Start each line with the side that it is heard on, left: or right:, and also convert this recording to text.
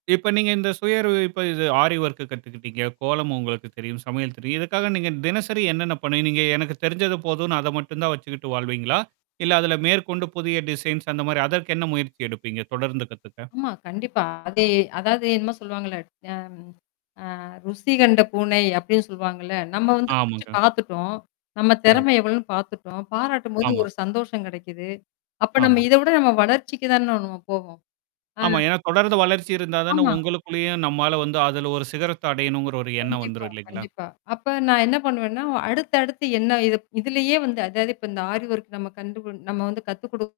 right: இப்ப நீங்க இந்த சுயவறிவிப்பு இது ஆரி ஒர்க்கு கத்துக்கிட்டீங்க, கோலம் உங்களுக்கு தெரியும், சமையல் தெரியும், இதுக்காக நீங்க தினசரி என்னென்ன பண்ணுணீங்க? எனக்கு தெரிஞ்சது போதும்ன்னு அத மட்டும் தான் வச்சுக்கிட்டு வாழ்வீங்களா? இல்ல அதில மேற்கொண்டு புதிய டிசைன்ஸ் அந்த மாரி அதற்கு என்ன முயற்சி எடுப்பீங்க தொடர்ந்து கத்துக்க?
left: ஆமா கண்டிப்பா. அதே அதாவது என்னமோ சொல்லுவாங்கல்ல அ அ ருசி கண்ட பூனை அப்படின்னு சொல்வாங்கல்ல, நம்ம வந்து சிரிச்சு
right: ஆமாங்க.
left: பார்த்தட்டோம். நம்ம
right: ம்.
left: திறமை எவ்வளோன்னு பார்த்துட்டோம். பாராட்டும்போது
right: ஆமா.
left: ஒரு சந்தோஷம் கெடைக்குது. அப்ப நம்ம
right: ஆமா.
left: இத விட நம்ம வளர்ச்சிக்கு தான நாம போவோம். ஆ.
right: ஆமா. ஏன்னா, தொடர்ந்து வளர்ச்சி இருந்தா தானே
left: ஆமா.
right: உங்களுக்குள்ளயும் நம்மால வந்து அதுல ஒரு சிகரத்த அடையணுங்கிற ஒரு எண்ணம்
left: கண்டிப்பா,
right: வந்துரும் இல்லைங்களா?
left: கண்டிப்பா. அப்ப நான் என்ன பண்ணுவேன்னா அடுத்து அடுத்து என்ன இதப் இதுலயே வந்து, அதாவது இப்ப இந்த ஆரி ஒர்க் நம்ம கண்டு நம்ம வந்து கத்து குடு